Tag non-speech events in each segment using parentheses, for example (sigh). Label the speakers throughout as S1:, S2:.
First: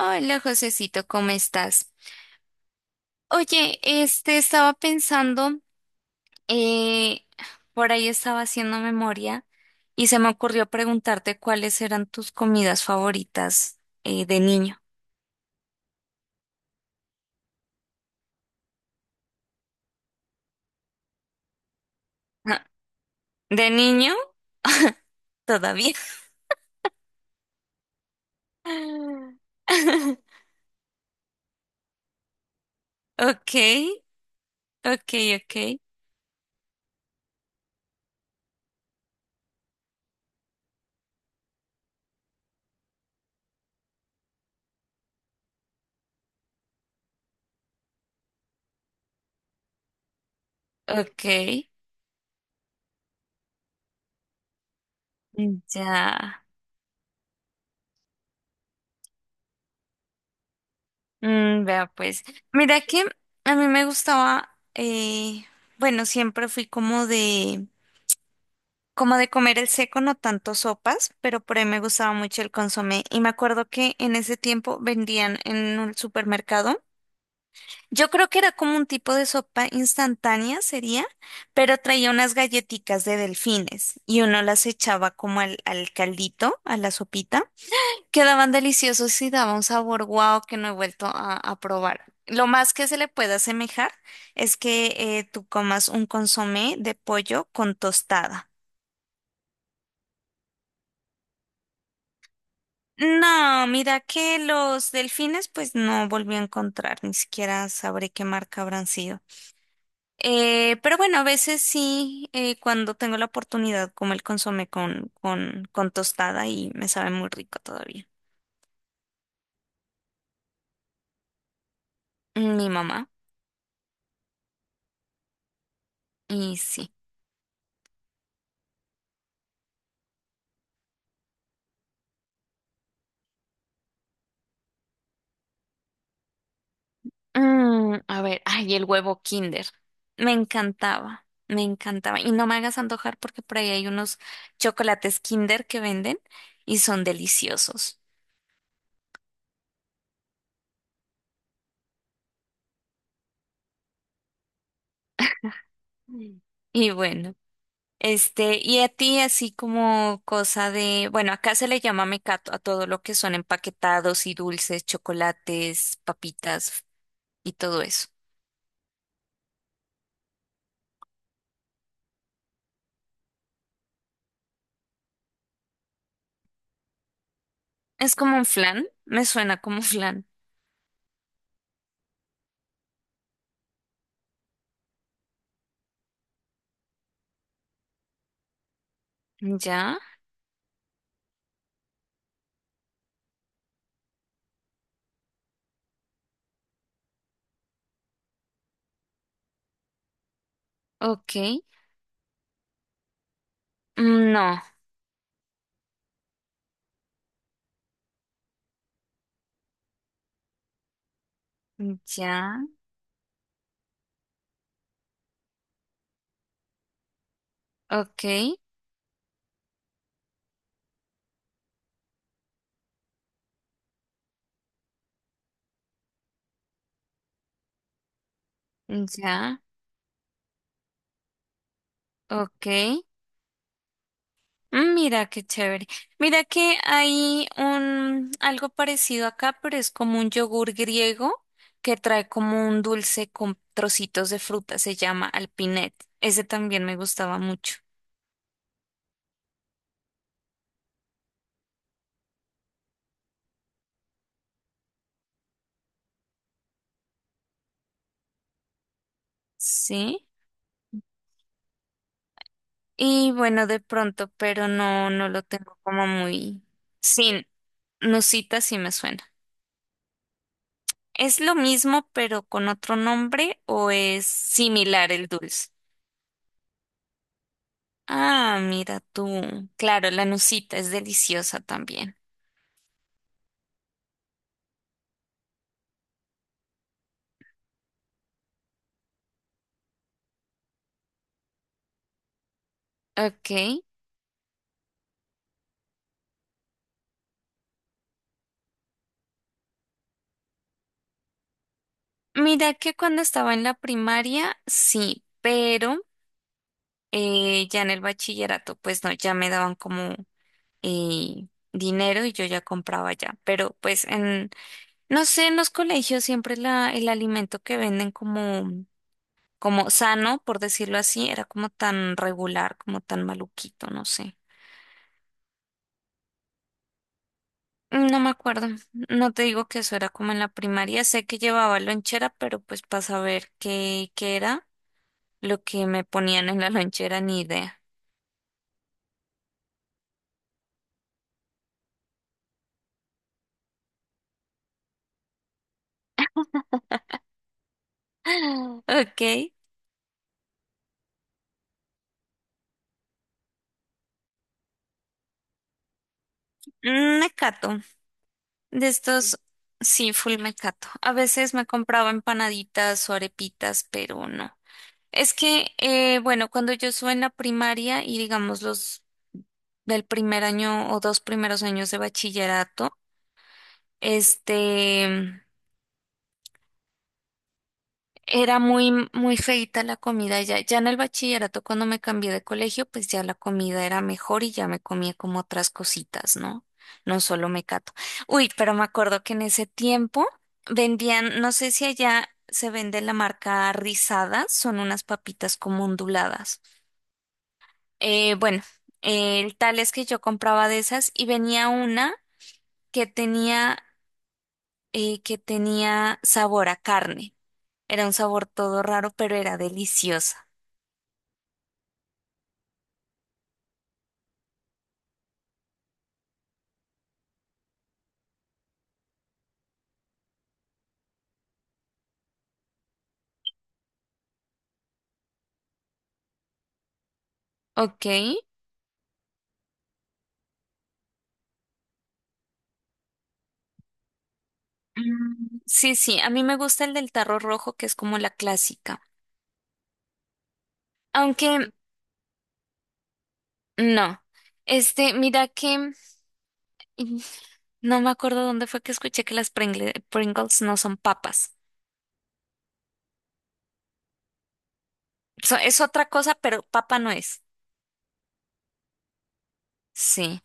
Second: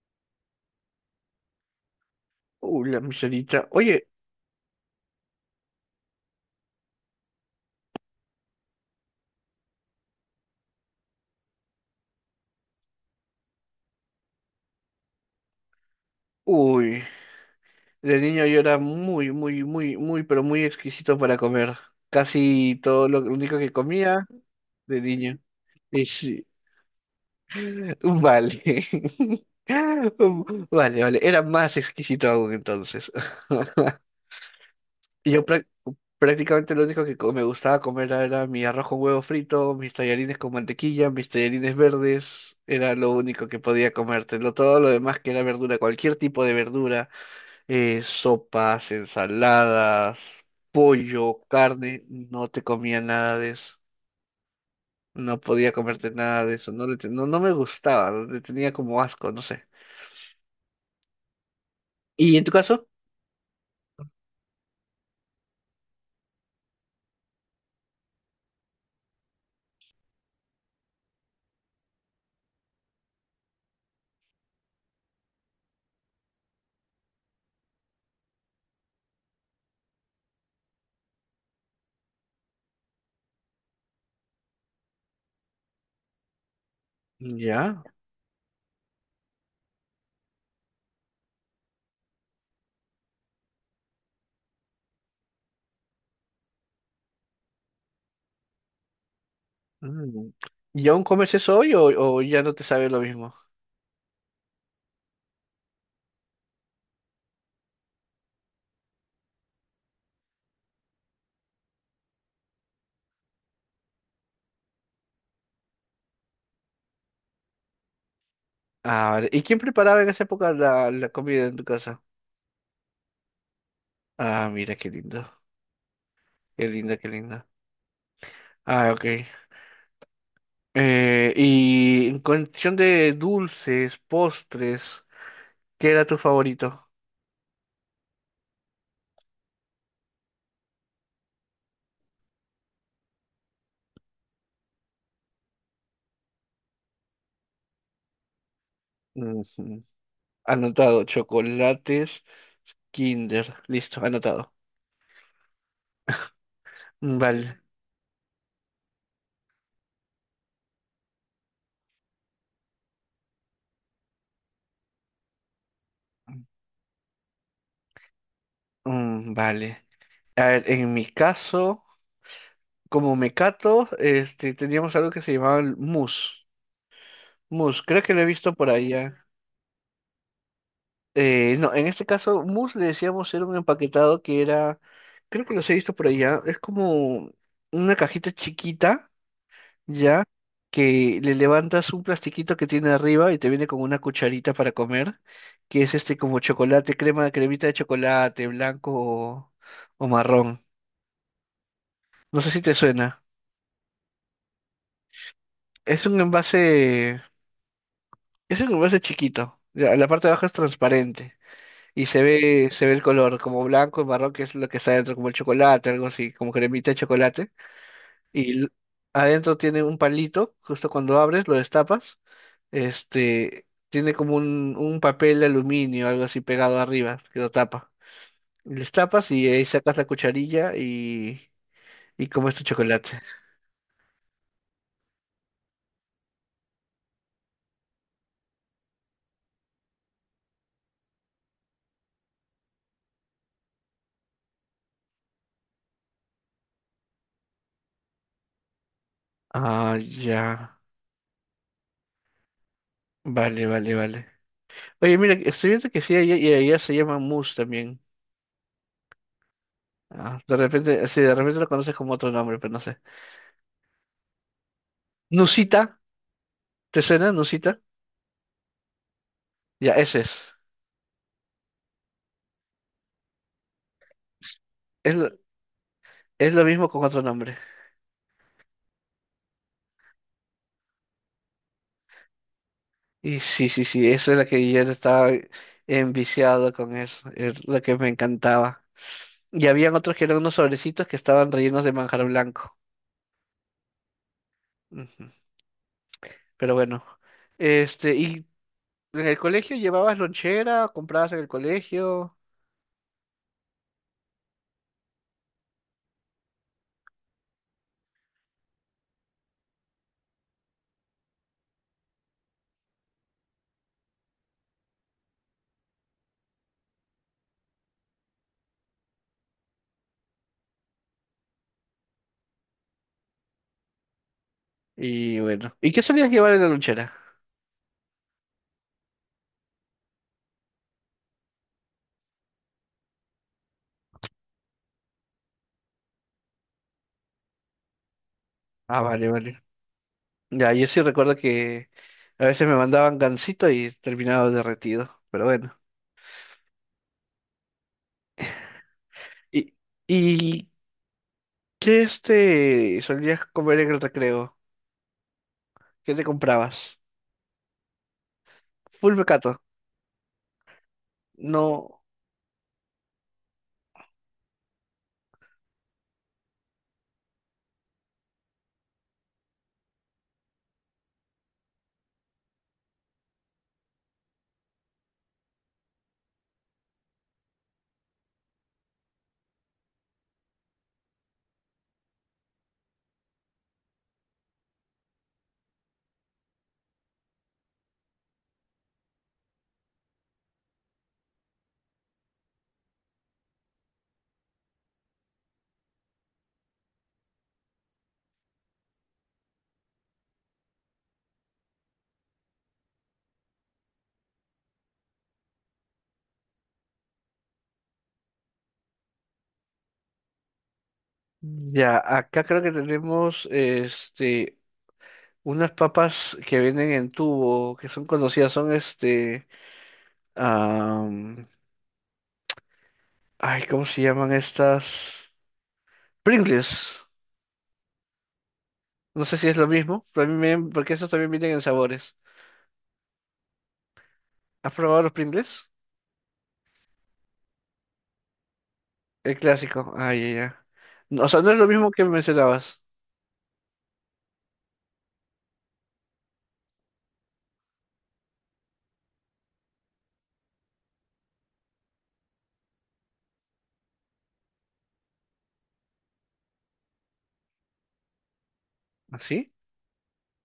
S1: Hola, Josecito, ¿cómo estás?
S2: Uy, la miserita.
S1: Oye,
S2: Oye,
S1: estaba pensando, eh, por ahí estaba haciendo memoria y se me ocurrió preguntarte cuáles eran tus comidas favoritas de niño.
S2: uy, de niño yo era muy, muy, muy, muy, pero muy exquisito para comer.
S1: Ah,
S2: Casi todo lo único
S1: ¿de
S2: que
S1: niño?
S2: comía de niño.
S1: Todavía.
S2: Y sí, (laughs) vale. (laughs)
S1: (laughs)
S2: Vale, vale. Era más exquisito aún entonces.
S1: Ok,
S2: (laughs)
S1: ok,
S2: Y yo
S1: ok,
S2: prácticamente lo único que me gustaba comer era mi arroz con huevo frito, mis tallarines con mantequilla, mis tallarines verdes. Era lo único que podía comértelo. Todo lo demás que era verdura, cualquier tipo de verdura, sopas, ensaladas,
S1: ok.
S2: pollo, carne, no te comía nada de eso. No
S1: Mm.
S2: podía comerte
S1: Ya.
S2: nada de eso, no, no, no me gustaba, le tenía como asco, no sé.
S1: Mm, vea pues.
S2: ¿Y en tu
S1: Mira
S2: caso?
S1: que a mí me gustaba, bueno, siempre fui como de comer el seco, no tanto sopas, pero por ahí me gustaba mucho el consomé. Y me acuerdo que en ese tiempo vendían en un supermercado. Yo creo que era como un tipo de sopa instantánea, sería, pero traía unas galletitas de delfines y uno las echaba como al caldito, a la sopita.
S2: Ya.
S1: Quedaban deliciosos y daba un sabor guau que no he vuelto a probar. Lo más que se le puede asemejar es que tú comas un consomé de pollo con tostada.
S2: Mm. ¿Y aún comes eso hoy o ya no te sabe lo mismo?
S1: No, mira que los delfines pues no volví a encontrar, ni siquiera sabré qué marca habrán sido. Pero bueno, a veces sí, cuando tengo la oportunidad, como el consomé con tostada y me sabe muy rico todavía.
S2: Ah, vale. ¿Y quién preparaba en esa época la, la comida en tu casa?
S1: Mi mamá,
S2: Ah, mira, qué lindo,
S1: y
S2: qué
S1: sí.
S2: lindo, qué lindo. Ah, ok. Y en cuestión de dulces, postres, ¿qué era tu favorito?
S1: Mm, a ver, ay, el huevo Kinder. Me encantaba, me encantaba. Y no me hagas antojar porque por ahí hay unos chocolates Kinder que venden y son deliciosos.
S2: Ujú. Anotado, chocolates, Kinder. Listo, anotado.
S1: Mm. Y
S2: Mm,
S1: bueno.
S2: vale.
S1: Y a ti así como cosa de, bueno, acá se le llama mecato a todo lo que son empaquetados y dulces, chocolates, papitas y todo eso.
S2: Mm, vale. A ver, en mi caso, como mecato, este, teníamos algo que se llamaba el mousse. Mousse, creo que
S1: Es
S2: lo he
S1: como un
S2: visto por
S1: flan, me
S2: allá.
S1: suena como flan.
S2: No, en este caso, mousse le decíamos era un empaquetado que era, creo que los he visto por allá, es como una cajita chiquita,
S1: Ya,
S2: ya, que le levantas un plastiquito que tiene arriba y te viene con una cucharita para comer, que es este como chocolate, crema, cremita de chocolate, blanco o marrón.
S1: ok.
S2: No sé si te suena.
S1: Mm. No,
S2: Es un envase, es un envase chiquito. Ya. La parte de abajo es transparente y
S1: ya,
S2: se ve el color como blanco y marrón, que es lo que está dentro, como el chocolate, algo así, como cremita de chocolate.
S1: ok,
S2: Y adentro tiene un palito, justo cuando abres, lo destapas, este, tiene como un papel de aluminio, algo así pegado arriba, que lo tapa. Les tapas y
S1: ya,
S2: ahí sacas la cucharilla y comes tu
S1: ok.
S2: chocolate.
S1: Mm. Mira qué chévere. Mira que hay un algo parecido acá, pero es como un yogur griego que trae como un dulce con trocitos de fruta, se llama alpinet. Ese también me gustaba mucho.
S2: Ah, ya. Vale, vale, vale. Oye, mira, estoy viendo que sí, allá, y allá se llama mousse también.
S1: Sí.
S2: Ah, de repente, sí, de repente lo conoces como otro nombre, pero no sé.
S1: Y bueno, de pronto, pero no lo tengo
S2: Nusita,
S1: como muy
S2: ¿te suena,
S1: sin.
S2: Nusita?
S1: Nusita sí me suena.
S2: Ya, ese es.
S1: ¿Es lo mismo pero con otro nombre o es similar
S2: Es,
S1: el
S2: lo-
S1: dulce?
S2: es lo mismo con otro nombre.
S1: Ah, mira tú. Claro, la nusita es deliciosa también.
S2: Y sí, sí, sí, esa es la que yo estaba enviciado con eso, es lo que me encantaba. Y habían otros que eran unos sobrecitos que estaban rellenos de manjar blanco.
S1: Ok.
S2: Ujú. Pero bueno, este, y en el colegio llevabas lonchera, comprabas en el colegio,
S1: Mira que cuando estaba en la primaria, sí, pero ya en el bachillerato, pues no, ya me daban como dinero y yo ya compraba ya. Pero pues en, no sé, en los colegios siempre el alimento que venden como, como sano, por decirlo así, era como tan regular, como tan maluquito, no sé.
S2: y bueno. ¿Y qué solías llevar en la lonchera?
S1: No me acuerdo. No te digo que eso era como en la primaria. Sé que llevaba lonchera, pero pues para saber qué era. Lo que me ponían en la lonchera, ni idea.
S2: Ah, vale, vale. Ya, yo sí recuerdo que a veces me mandaban gansito y terminaba derretido, pero bueno.
S1: (gasps) Ok.
S2: ¿Y, y qué este solías comer en el recreo? ¿Qué te comprabas?
S1: Mm. Mecato. De
S2: Full
S1: estos,
S2: mecato.
S1: sí, full mecato. A veces me
S2: No,
S1: compraba empanaditas o arepitas, pero no. Es que, bueno, cuando yo estuve en la primaria y digamos los del primer año o dos primeros años de bachillerato, este. Era muy feita la comida ya. Ya en el bachillerato, cuando me cambié de colegio, pues ya la comida era mejor y ya me comía como otras cositas, ¿no? No solo mecato. Uy, pero me acuerdo que en ese tiempo vendían, no sé si allá se vende la marca Rizadas, son unas papitas como onduladas. Eh, bueno, el tal es que yo compraba de esas y venía una que tenía, que tenía sabor a carne. Era un sabor todo raro, pero era deliciosa.
S2: ya, acá creo que tenemos este unas papas que vienen en tubo, que son conocidas, son este, am, ay, ¿cómo se llaman estas? Pringles.
S1: Ok.
S2: No sé si es lo mismo, pero a mí me- porque esos también vienen en sabores. ¿Has probado los
S1: Mm.
S2: Pringles?
S1: Sí, sí, a mí me gusta el del tarro rojo, que es como la clásica.
S2: El clásico. Ay, ya, ya. No, o sea, no es lo
S1: Aunque
S2: mismo que mencionabas.
S1: no. Mira que mm, no me acuerdo dónde fue que escuché que las Pringles no son papas. Es otra cosa, pero papa no es.
S2: ¿Así?
S1: Sí.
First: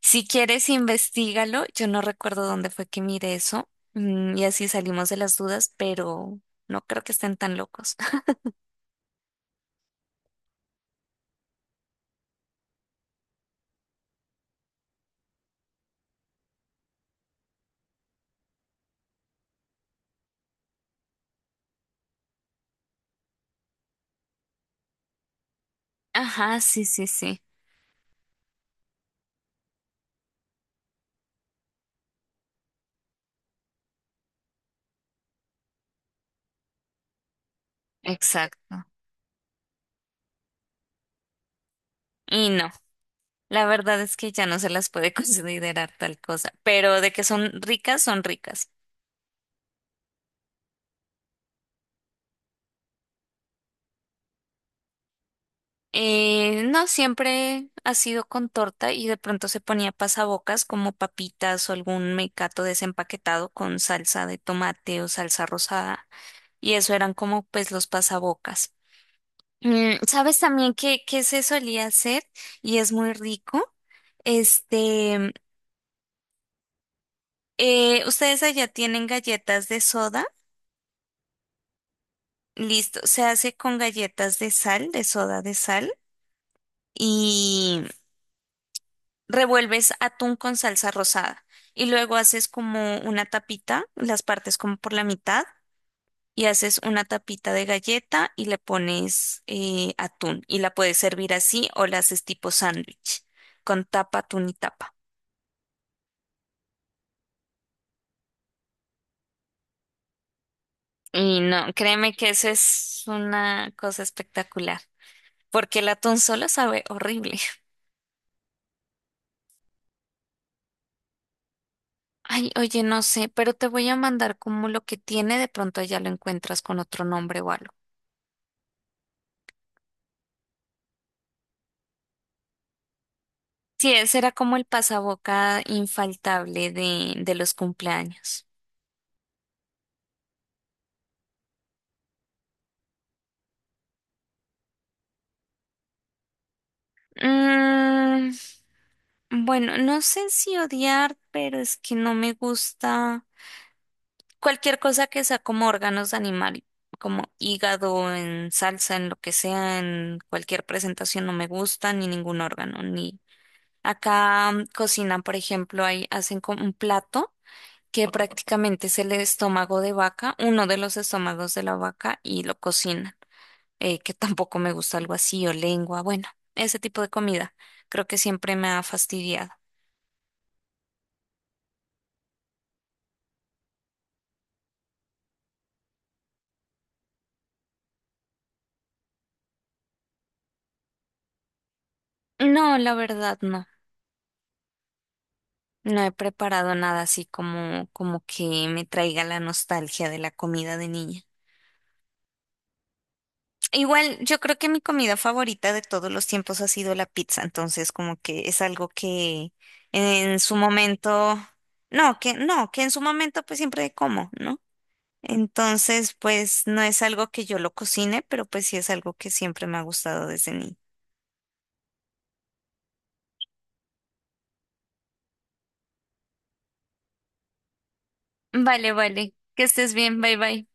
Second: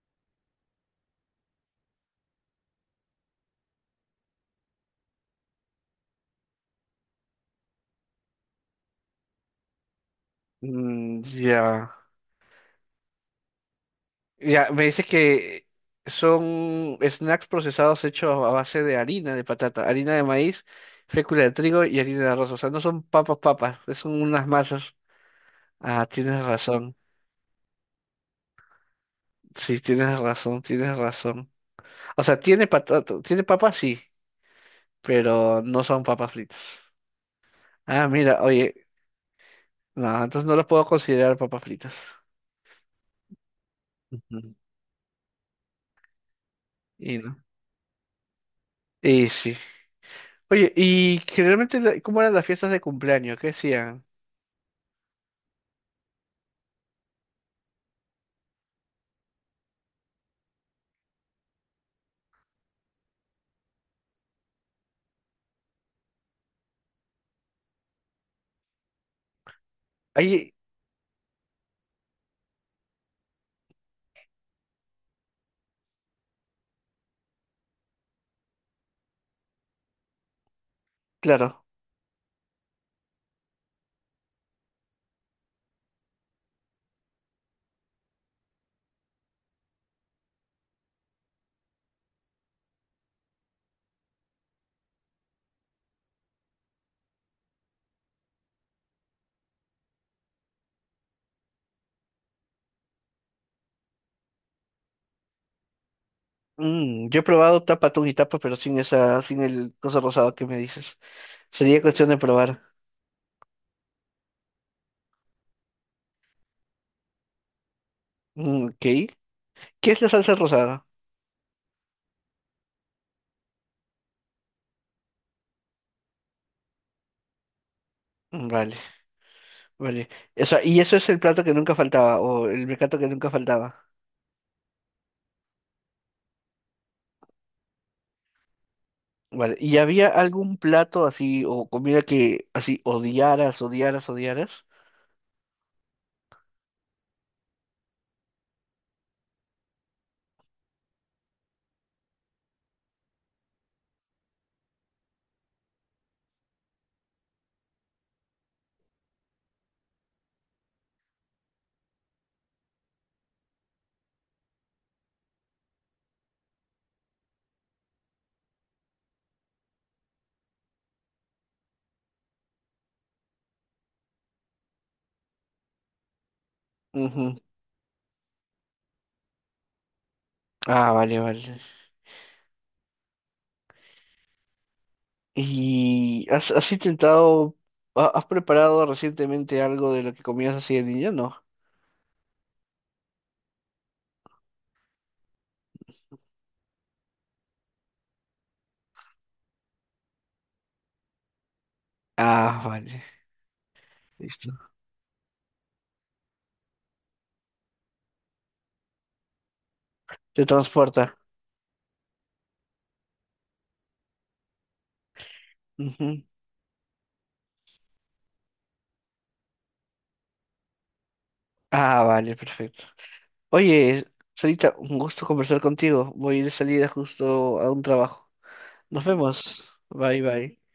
S1: Si quieres, investigalo. Yo no recuerdo dónde fue que miré eso. Mm. Y así salimos de las dudas, pero no creo que estén tan locos. (laughs)
S2: Mm, ya. Ya, me dices que son snacks procesados hechos a base de harina de patata, harina de maíz, fécula de trigo y harina de arroz. O sea, no son papas, papas, son unas masas. Ah, tienes
S1: Ajá, sí,
S2: razón.
S1: sí, sí.
S2: Sí, tienes razón, tienes razón. O sea, tiene patata, tiene papas, sí, pero no son papas fritas. Ah, mira, oye,
S1: Exacto.
S2: no, entonces no los puedo considerar papas fritas.
S1: Y no. La verdad es que ya
S2: Ujú.
S1: no se las puede (laughs) considerar tal cosa, pero de
S2: Y
S1: que
S2: no.
S1: son ricas, son ricas.
S2: Y sí. Oye, y generalmente, ¿cómo eran las fiestas de cumpleaños? ¿Qué hacían?
S1: No, siempre ha sido con torta y de pronto se ponía pasabocas como papitas o algún mecato desempaquetado con salsa de tomate o salsa rosada y eso eran como pues los pasabocas. Mm, ¿sabes
S2: Ahí,
S1: también qué se solía hacer y es muy rico? Este, ¿Ustedes allá tienen galletas de soda?
S2: claro.
S1: Listo, se hace con galletas de sal, de soda de sal, y revuelves atún con salsa rosada. Y luego haces como una tapita, las partes como por la mitad, y haces una tapita de galleta y le pones atún. Y la puedes servir así o la haces tipo sándwich, con tapa, atún y tapa.
S2: Mm, yo he probado tapa atún y tapa, pero sin esa, sin el cosa rosada que me dices.
S1: Y no,
S2: Sería cuestión
S1: créeme
S2: de
S1: que eso
S2: probar.
S1: es una cosa espectacular, porque el atún solo sabe horrible.
S2: Mm, ok. ¿Qué es la salsa rosada?
S1: Ay, oye, no sé, pero te voy a mandar como lo que tiene, de pronto ya lo encuentras con otro nombre o algo.
S2: Mm, vale, vale. O sea, y eso es el plato que nunca faltaba, o el mecato que nunca faltaba.
S1: Sí, ese era como el pasaboca infaltable de los cumpleaños.
S2: Vale. ¿Y había algún plato así, o comida que así odiaras, odiaras, odiaras?
S1: Mm, bueno, no sé si odiar, pero es que no me gusta cualquier cosa que sea como órganos de animal, como hígado, en salsa, en lo que sea, en cualquier presentación no me gusta, ni ningún órgano, ni acá mm, cocinan, por ejemplo, ahí hacen como un plato, que prácticamente es el estómago de vaca, uno de los estómagos de la vaca y lo cocinan, que tampoco me gusta algo así o lengua, bueno, ese tipo de
S2: Ujú.
S1: comida creo que siempre me ha fastidiado.
S2: Ah, vale, vale. ¿Y has, has intentado, has preparado recientemente algo de lo que comías así de niño? No.
S1: No, la verdad no, no he preparado nada así como, como que me traiga la nostalgia de la comida de niña.
S2: Ah, vale.
S1: Igual, yo creo
S2: Listo.
S1: que mi comida favorita de todos los tiempos ha sido la pizza, entonces como que es algo que en
S2: Te
S1: su
S2: transporta.
S1: momento, no, que no, que en su momento pues siempre como, ¿no? Entonces,
S2: Ujú.
S1: pues no es algo que yo lo cocine, pero pues sí es algo que siempre me ha gustado desde niña.
S2: Ah, vale, perfecto. Oye, solita un gusto conversar contigo. Voy de salida justo a un trabajo.
S1: Vale,
S2: Nos
S1: vale.
S2: vemos.
S1: Que estés bien.
S2: Bye,
S1: Bye,
S2: bye.
S1: bye.